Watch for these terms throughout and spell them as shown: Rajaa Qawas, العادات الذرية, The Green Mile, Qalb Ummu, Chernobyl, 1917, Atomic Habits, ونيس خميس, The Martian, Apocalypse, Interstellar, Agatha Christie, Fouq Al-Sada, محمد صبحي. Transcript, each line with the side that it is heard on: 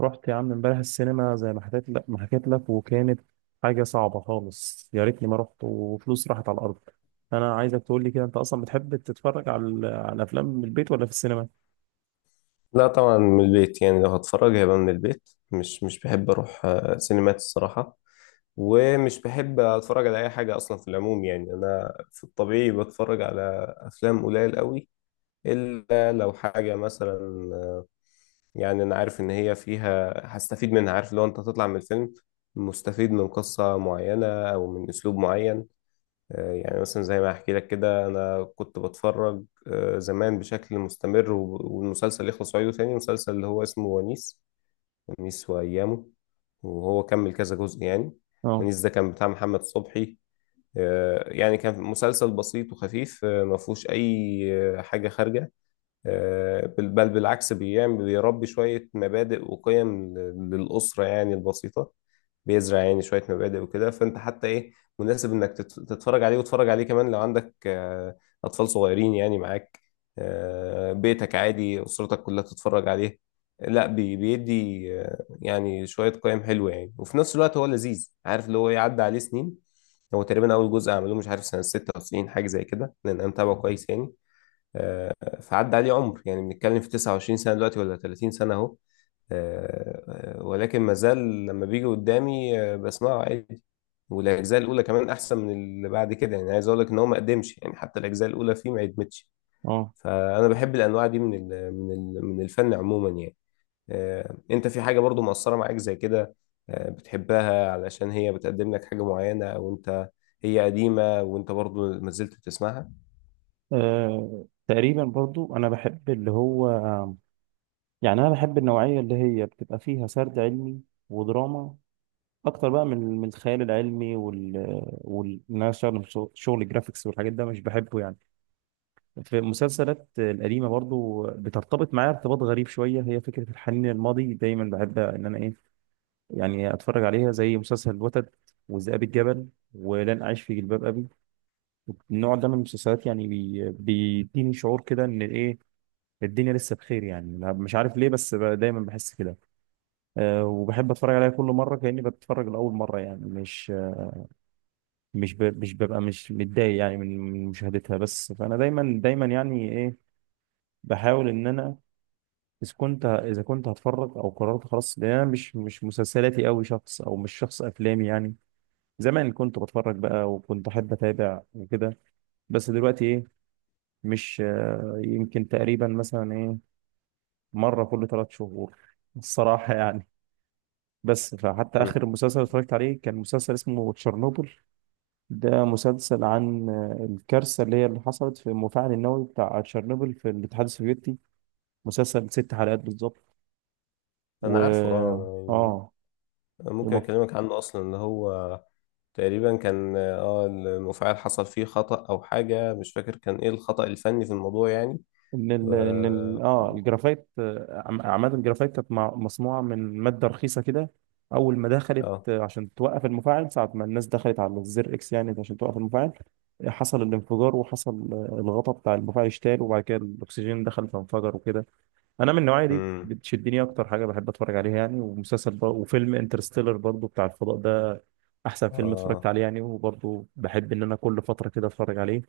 right: رحت يا عم امبارح السينما زي ما حكيت لك وكانت حاجة صعبة خالص، يا ريتني ما رحت وفلوس راحت على الأرض. أنا عايزك تقول لي كده، أنت أصلا بتحب تتفرج على الأفلام من البيت ولا في السينما؟
left: لا طبعا من البيت. يعني لو هتفرج هيبقى من البيت، مش بحب اروح سينمات الصراحة. ومش بحب اتفرج على اي حاجة اصلا في العموم، يعني انا في الطبيعي بتفرج على افلام قليل قوي، الا لو حاجة مثلا. آه، يعني انا عارف ان هي فيها هستفيد منها، عارف لو انت هتطلع من الفيلم مستفيد من قصة معينة او من اسلوب معين. يعني مثلا زي ما احكي لك كده، انا كنت بتفرج زمان بشكل مستمر، والمسلسل يخلص وأعيده تاني، مسلسل اللي هو اسمه ونيس، خميس وأيامه. وهو كمل كذا جزء يعني.
right: اه،
left: ونيس ده كان بتاع محمد صبحي. يعني كان مسلسل بسيط وخفيف، ما فيهوش أي حاجة خارجة. آه، بل بل بالعكس، بيربي شوية مبادئ وقيم للأسرة يعني البسيطة. بيزرع يعني شوية مبادئ وكده، فأنت حتى إيه، مناسب إنك تتفرج عليه، وتتفرج عليه كمان لو عندك أطفال صغيرين يعني معاك، بيتك عادي أسرتك كلها تتفرج عليه. لا بيدي يعني شوية قيم حلوة يعني، وفي نفس الوقت هو لذيذ. عارف اللي هو إيه، عدى عليه سنين. هو تقريبا أول جزء عملوه مش عارف سنة 96 حاجة زي كده، لأن أنا متابعه كويس يعني. فعدى عليه عمر، يعني بنتكلم في 29 سنة دلوقتي ولا 30 سنة أهو. ولكن مازال لما بيجي قدامي بسمعه عادي. والاجزاء الاولى كمان احسن من اللي بعد كده، يعني عايز اقول لك ان هو ما قدمش، يعني حتى الاجزاء الاولى فيه ما قدمتش.
right: اه،
left: فانا بحب الانواع دي من من الفن عموما يعني. انت في حاجه برضو مؤثره معاك زي كده، بتحبها علشان هي بتقدم لك حاجه معينه، او انت هي قديمه وانت برضو ما زلت بتسمعها؟
right: تقريبا برضو أنا بحب اللي هو، يعني أنا بحب النوعية اللي هي بتبقى فيها سرد علمي ودراما أكتر بقى من الخيال العلمي وال إن أنا أشتغل في شغل جرافيكس والحاجات ده مش بحبه يعني. في المسلسلات القديمة برضو بترتبط معايا ارتباط غريب شوية، هي فكرة الحنين للماضي، دايما بحب إن أنا إيه، يعني أتفرج عليها زي مسلسل الوتد وذئاب الجبل ولن أعيش في جلباب أبي. النوع ده من المسلسلات يعني بيديني شعور كده إن إيه، الدنيا لسه بخير، يعني مش عارف ليه بس دايما بحس كده. أه، وبحب أتفرج عليها كل مرة كأني بتفرج لأول مرة، يعني مش ببقى مش متضايق يعني من مشاهدتها. بس فأنا دايما دايما يعني إيه، بحاول إن أنا اذا كنت هتفرج او قررت خلاص ده مش مسلسلاتي قوي شخص، او مش شخص افلامي يعني. زمان كنت بتفرج بقى وكنت احب اتابع وكده، بس دلوقتي ايه، مش يمكن تقريبا مثلا ايه، مره كل ثلاث شهور الصراحه يعني. بس فحتى
left: مم.
right: اخر مسلسل اتفرجت عليه كان مسلسل اسمه تشيرنوبل. ده مسلسل عن الكارثه اللي حصلت في المفاعل النووي بتاع تشيرنوبل في الاتحاد السوفيتي. مسلسل ست حلقات بالظبط. و
left: انا عارفه، اه.
right: اه
left: يعني ممكن اكلمك عنه اصلا، اللي هو تقريبا كان اه المفاعل حصل فيه خطأ او حاجة، مش فاكر كان ايه الخطأ الفني في الموضوع يعني.
right: ان ال
left: و...
right: ان ال اه الجرافايت، عماد الجرافايت كانت مصنوعه من ماده رخيصه كده. اول ما دخلت
left: اه.
right: عشان توقف المفاعل، ساعه ما الناس دخلت على الزر اكس يعني عشان توقف المفاعل، حصل الانفجار، وحصل الغطاء بتاع المفاعل اشتال، وبعد كده الاكسجين دخل فانفجر وكده. انا من النوعيه دي
left: امم.
right: بتشدني، اكتر حاجه بحب اتفرج عليها يعني، وفيلم انترستيلر برضو بتاع الفضاء ده احسن فيلم اتفرجت
left: اه.
right: عليه يعني، وبرضو بحب ان انا كل فتره كده اتفرج عليه.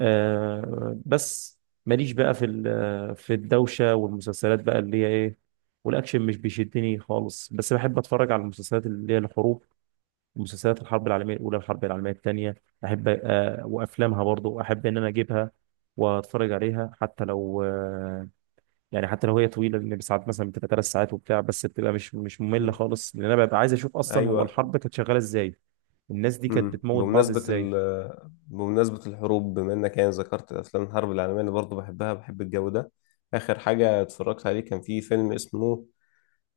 right: آه بس ماليش بقى في الدوشة والمسلسلات بقى اللي هي ايه، والاكشن مش بيشدني خالص، بس بحب اتفرج على المسلسلات اللي هي الحروب، مسلسلات الحرب العالمية الاولى والحرب العالمية الثانية، احب، آه، وافلامها برضو احب ان انا اجيبها واتفرج عليها، حتى لو آه، يعني حتى لو هي طويلة، لان ساعات مثلا بتبقى ثلاث ساعات وبتاع، بس بتبقى مش مملة
left: مم.
right: خالص، لان انا ببقى عايز اشوف اصلا هو
left: ايوه.
right: الحرب كانت شغالة ازاي، الناس دي كانت
left: امم.
right: بتموت بعض
left: بمناسبة ال...
right: ازاي.
left: بمناسبة الحروب، بما انك يعني ذكرت افلام الحرب العالمية، انا برضه بحبها، بحب الجو ده. اخر حاجة اتفرجت عليه كان في فيلم اسمه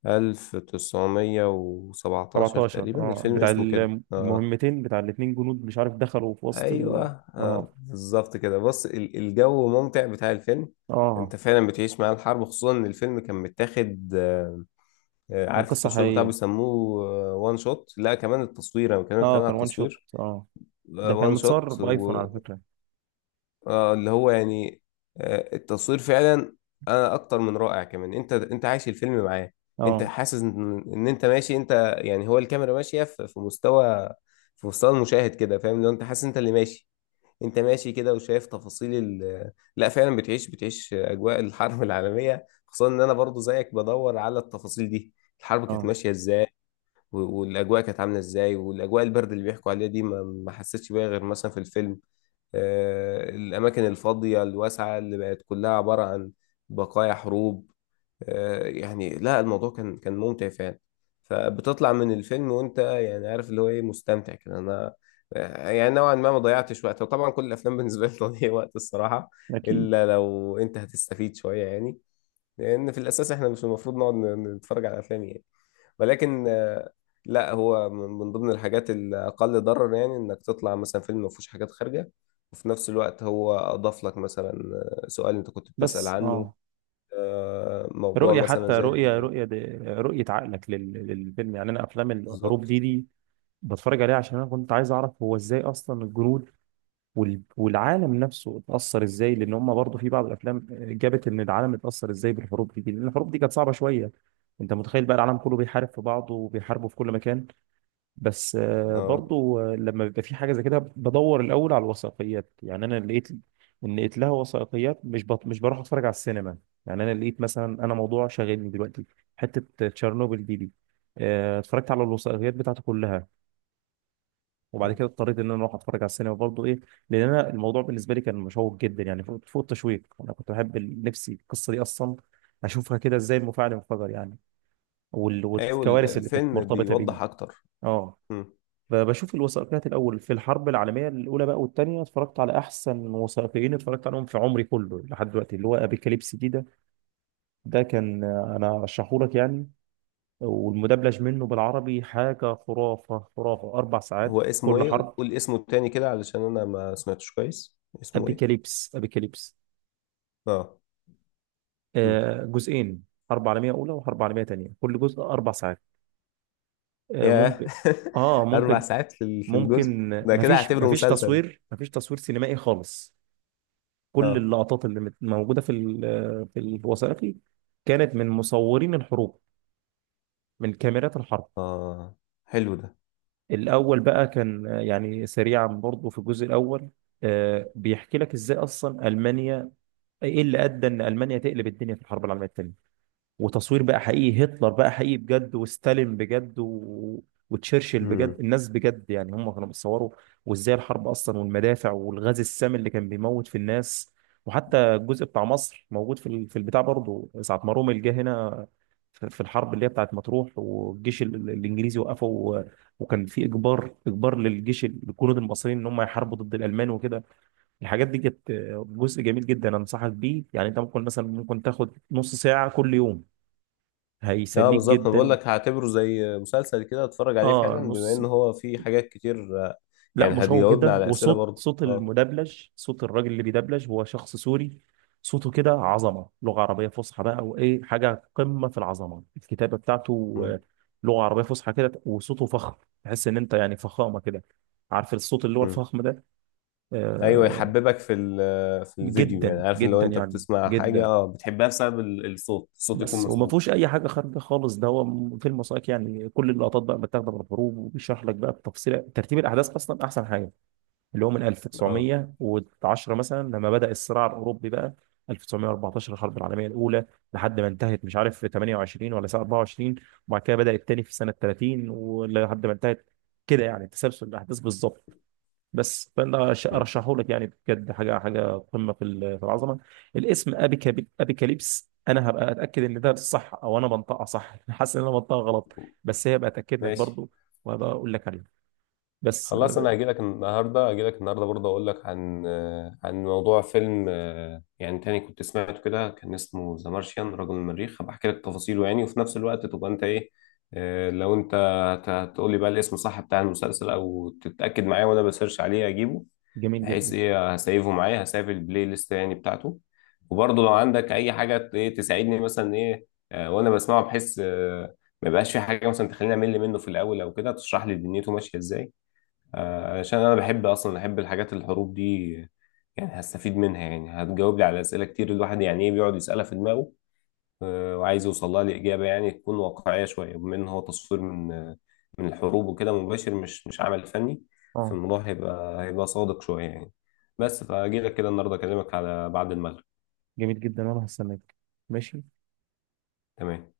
left: 1917
right: 17،
left: تقريبا،
right: اه،
left: الفيلم
right: بتاع
left: اسمه كده اه.
right: المهمتين بتاع الاتنين جنود، مش عارف دخلوا في وسط
left: ايوه.
right: ال... اه،
left: آه بالظبط كده. بص الجو ممتع بتاع الفيلم.
right: اه،
left: انت فعلا بتعيش مع الحرب، خصوصا ان الفيلم كان متاخد
right: من
left: عارف
right: قصة
left: التصوير بتاعه
right: حقيقية.
left: بيسموه وان شوت. لا كمان التصوير، انا بتكلم
right: اه،
left: كمان على
right: كان وان شوت،
left: التصوير
right: اه، ده كان
left: وان
right: متصور
left: شوت
right: بايفون
left: و...
right: على فكرة.
left: اللي هو يعني التصوير فعلا انا اكتر من رائع، كمان انت عايش الفيلم معاه. انت
right: اه،
left: حاسس ان انت ماشي، انت يعني هو الكاميرا ماشيه في مستوى، في مستوى المشاهد كده، فاهم؟ لو انت حاسس انت اللي ماشي، انت ماشي كده وشايف تفاصيل ال... لا فعلا بتعيش اجواء الحرب العالميه، خصوصا ان انا برضو زيك بدور على التفاصيل دي. الحرب كانت
right: اه،
left: ماشيه ازاي، والاجواء كانت عامله ازاي، والاجواء البرد اللي بيحكوا عليها دي ما حسيتش بيها غير مثلا في الفيلم. الأماكن الفاضية الواسعة اللي بقت كلها عبارة عن بقايا حروب. يعني لا الموضوع كان كان ممتع فعلا. فبتطلع من الفيلم وأنت يعني عارف اللي هو إيه، مستمتع كده أنا، يعني نوعا ما ضيعتش وقت. وطبعا كل الأفلام بالنسبة لي تضييع وقت الصراحة،
right: اكيد.
left: إلا لو أنت هتستفيد شوية يعني. لأن في الأساس إحنا مش المفروض نقعد نتفرج على أفلام يعني. ولكن لا هو من من ضمن الحاجات الأقل ضرر، يعني إنك تطلع مثلا فيلم ما فيهوش حاجات خارجة، وفي نفس الوقت هو أضاف لك مثلا سؤال أنت كنت بتسأل
right: بس،
left: عنه،
right: اه،
left: موضوع
right: رؤية
left: مثلا
right: حتى رؤية
left: زي
right: رؤية دي، رؤية عقلك للفيلم يعني، انا افلام الحروب
left: بالظبط.
right: دي بتفرج عليها عشان انا كنت عايز اعرف هو ازاي اصلا الجنود والعالم نفسه اتأثر ازاي، لان هم برضه في بعض الافلام جابت ان العالم اتأثر ازاي بالحروب دي، لان الحروب دي كانت صعبة شوية. انت متخيل بقى العالم كله بيحارب في بعضه وبيحاربوا في كل مكان. بس
left: اه.
right: برضه لما بيبقى في حاجة زي كده بدور الاول على الوثائقيات يعني. انا لقيت ان لقيت لها وثائقيات، مش بروح اتفرج على السينما، يعني انا لقيت مثلا، انا موضوع شاغلني دلوقتي حتة تشيرنوبل دي، اتفرجت على الوثائقيات بتاعته كلها، وبعد
left: م.
right: كده اضطريت ان انا اروح اتفرج على السينما برضه ايه، لان انا الموضوع بالنسبه لي كان مشوق جدا يعني، فوق فوق التشويق، انا كنت بحب نفسي القصه دي اصلا اشوفها كده، ازاي المفاعل انفجر يعني،
left: أيوة
right: والكوارث اللي كانت
left: الفيلم
right: مرتبطه بيه.
left: بيوضح أكتر.
right: اه،
left: م.
right: فبشوف الوثائقيات الاول في الحرب العالميه الاولى بقى والثانيه، اتفرجت على احسن وثائقيين اتفرجت عليهم في عمري كله لحد دلوقتي، اللي هو ابيكاليبس دي ده. ده كان انا رشحهولك يعني، والمدبلج منه بالعربي حاجه خرافه خرافه، اربع ساعات
left: هو اسمه
right: كل
left: إيه؟
right: حرب.
left: قول اسمه التاني كده علشان أنا ما سمعتش كويس، اسمه إيه؟
right: ابيكاليبس، ابيكاليبس.
left: اه. م.
right: جزئين، حرب عالمية أولى وحرب عالمية تانية، كل جزء أربع ساعات.
left: ياه.
right: ممكن، آه
left: أربع
right: ممكن.
left: ساعات في في الجزء ده، كده
right: مفيش
left: هعتبره مسلسل.
right: مفيش تصوير سينمائي خالص، كل
left: اه.
right: اللقطات اللي موجودة في الوثائقي كانت من مصورين الحروب، من كاميرات الحرب.
left: اه. حلو ده.
right: الأول بقى كان، يعني سريعا برضه في الجزء الأول، بيحكي لك إزاي أصلا ألمانيا، إيه اللي أدى إن ألمانيا تقلب الدنيا في الحرب العالمية التانية، وتصوير بقى حقيقي، هتلر بقى حقيقي بجد، وستالين بجد، وتشرشل بجد،
left: امم.
right: الناس بجد يعني، هم كانوا بيصوروا، وازاي الحرب اصلا، والمدافع، والغاز السام اللي كان بيموت في الناس. وحتى الجزء بتاع مصر موجود في البتاع برضه، ساعة ما رومل جه هنا في الحرب اللي هي بتاعت مطروح، والجيش الانجليزي وقفه، وكان في اجبار للجيش، الجنود المصريين ان هم يحاربوا ضد الالمان وكده. الحاجات دي كانت جزء جميل جدا، انصحك بيه يعني، انت ممكن مثلا، ممكن تاخد نص ساعة كل يوم،
left: اه
right: هيسليك
left: بالظبط، انا بقول
right: جدا.
left: لك هعتبره زي مسلسل كده، اتفرج عليه
right: اه،
left: فعلا بما
right: نص،
left: ان هو فيه حاجات كتير.
right: لا،
left: يعني
right: مشوق
left: هتجاوبنا
right: جدا.
left: على اسئله
right: وصوت
left: برضه اه.
right: المدبلج، صوت الراجل اللي بيدبلج هو شخص سوري، صوته كده عظمه، لغه عربيه فصحى بقى، وايه، حاجه قمه في العظمه الكتابه بتاعته.
left: امم.
right: لغه عربيه فصحى كده، وصوته فخم، تحس ان انت يعني فخامه كده، عارف الصوت اللي هو
left: امم.
right: الفخم ده.
left: ايوه،
right: آه،
left: يحببك في الفيديو، يعني
right: جدا
left: عارف إن لو
right: جدا
left: انت
right: يعني،
left: بتسمع حاجه
right: جدا.
left: اه بتحبها بسبب الصوت، الصوت يكون
right: بس وما فيهوش
left: مظبوط.
right: اي حاجه خارجه خالص، ده هو فيلم وثائقي يعني، كل اللقطات بقى متاخده من الحروب، وبيشرح لك بقى بتفصيل ترتيب الاحداث اصلا، احسن حاجه، اللي هو من
left: اه.
right: 1910 مثلا لما بدأ الصراع الأوروبي بقى، 1914 الحرب العالمية الأولى لحد ما انتهت، مش عارف في 28 ولا ساعة 24، وبعد كده بدأ التاني في سنة 30 ولحد ما انتهت، كده يعني تسلسل الأحداث بالظبط. بس فأنا
left: امم.
right: أرشحه لك يعني، بجد حاجة حاجة قمة في العظمة. الاسم أبيكاليبس، أنا هبقى أتأكد إن ده صح أو أنا بنطقها صح حاسس إن أنا بنطقها غلط، بس هي بتأكد لك
left: ماشي.
right: برضو، وهبقى أقول لك عليه. بس،
left: خلاص
right: آه،
left: انا هجيلك النهارده، هجيلك النهارده برضه اقول لك عن عن موضوع فيلم يعني تاني كنت سمعته كده، كان اسمه ذا مارشيان، رجل المريخ. هبقى احكي لك تفاصيله يعني، وفي نفس الوقت تبقى انت ايه، لو انت هتقول لي بقى الاسم صح بتاع المسلسل، او تتاكد معايا وانا بسيرش عليه اجيبه.
right: جميل
left: بحيث
right: جدا،
left: ايه هسيفه معايا، هسيف البلاي ليست يعني بتاعته. وبرضه لو عندك اي حاجه ايه تساعدني مثلا ايه، وانا بسمعه، بحيث ما يبقاش في حاجه مثلا تخليني امل منه في الاول، او كده تشرح لي دنيته ماشيه ازاي. عشان انا بحب اصلا، احب الحاجات الحروب دي يعني، هستفيد منها، يعني هتجاوب لي على اسئله كتير الواحد يعني ايه بيقعد يسالها في دماغه، وعايز يوصل لها لاجابه يعني تكون واقعيه شويه، بما ان هو تصوير من من الحروب وكده مباشر، مش مش عمل فني.
right: اه،
left: فالموضوع هيبقى هيبقى صادق شويه يعني. بس فاجي لك كده النهارده اكلمك على بعد المغرب.
right: جميل جدا، وانا هستناك. ماشي.
left: تمام.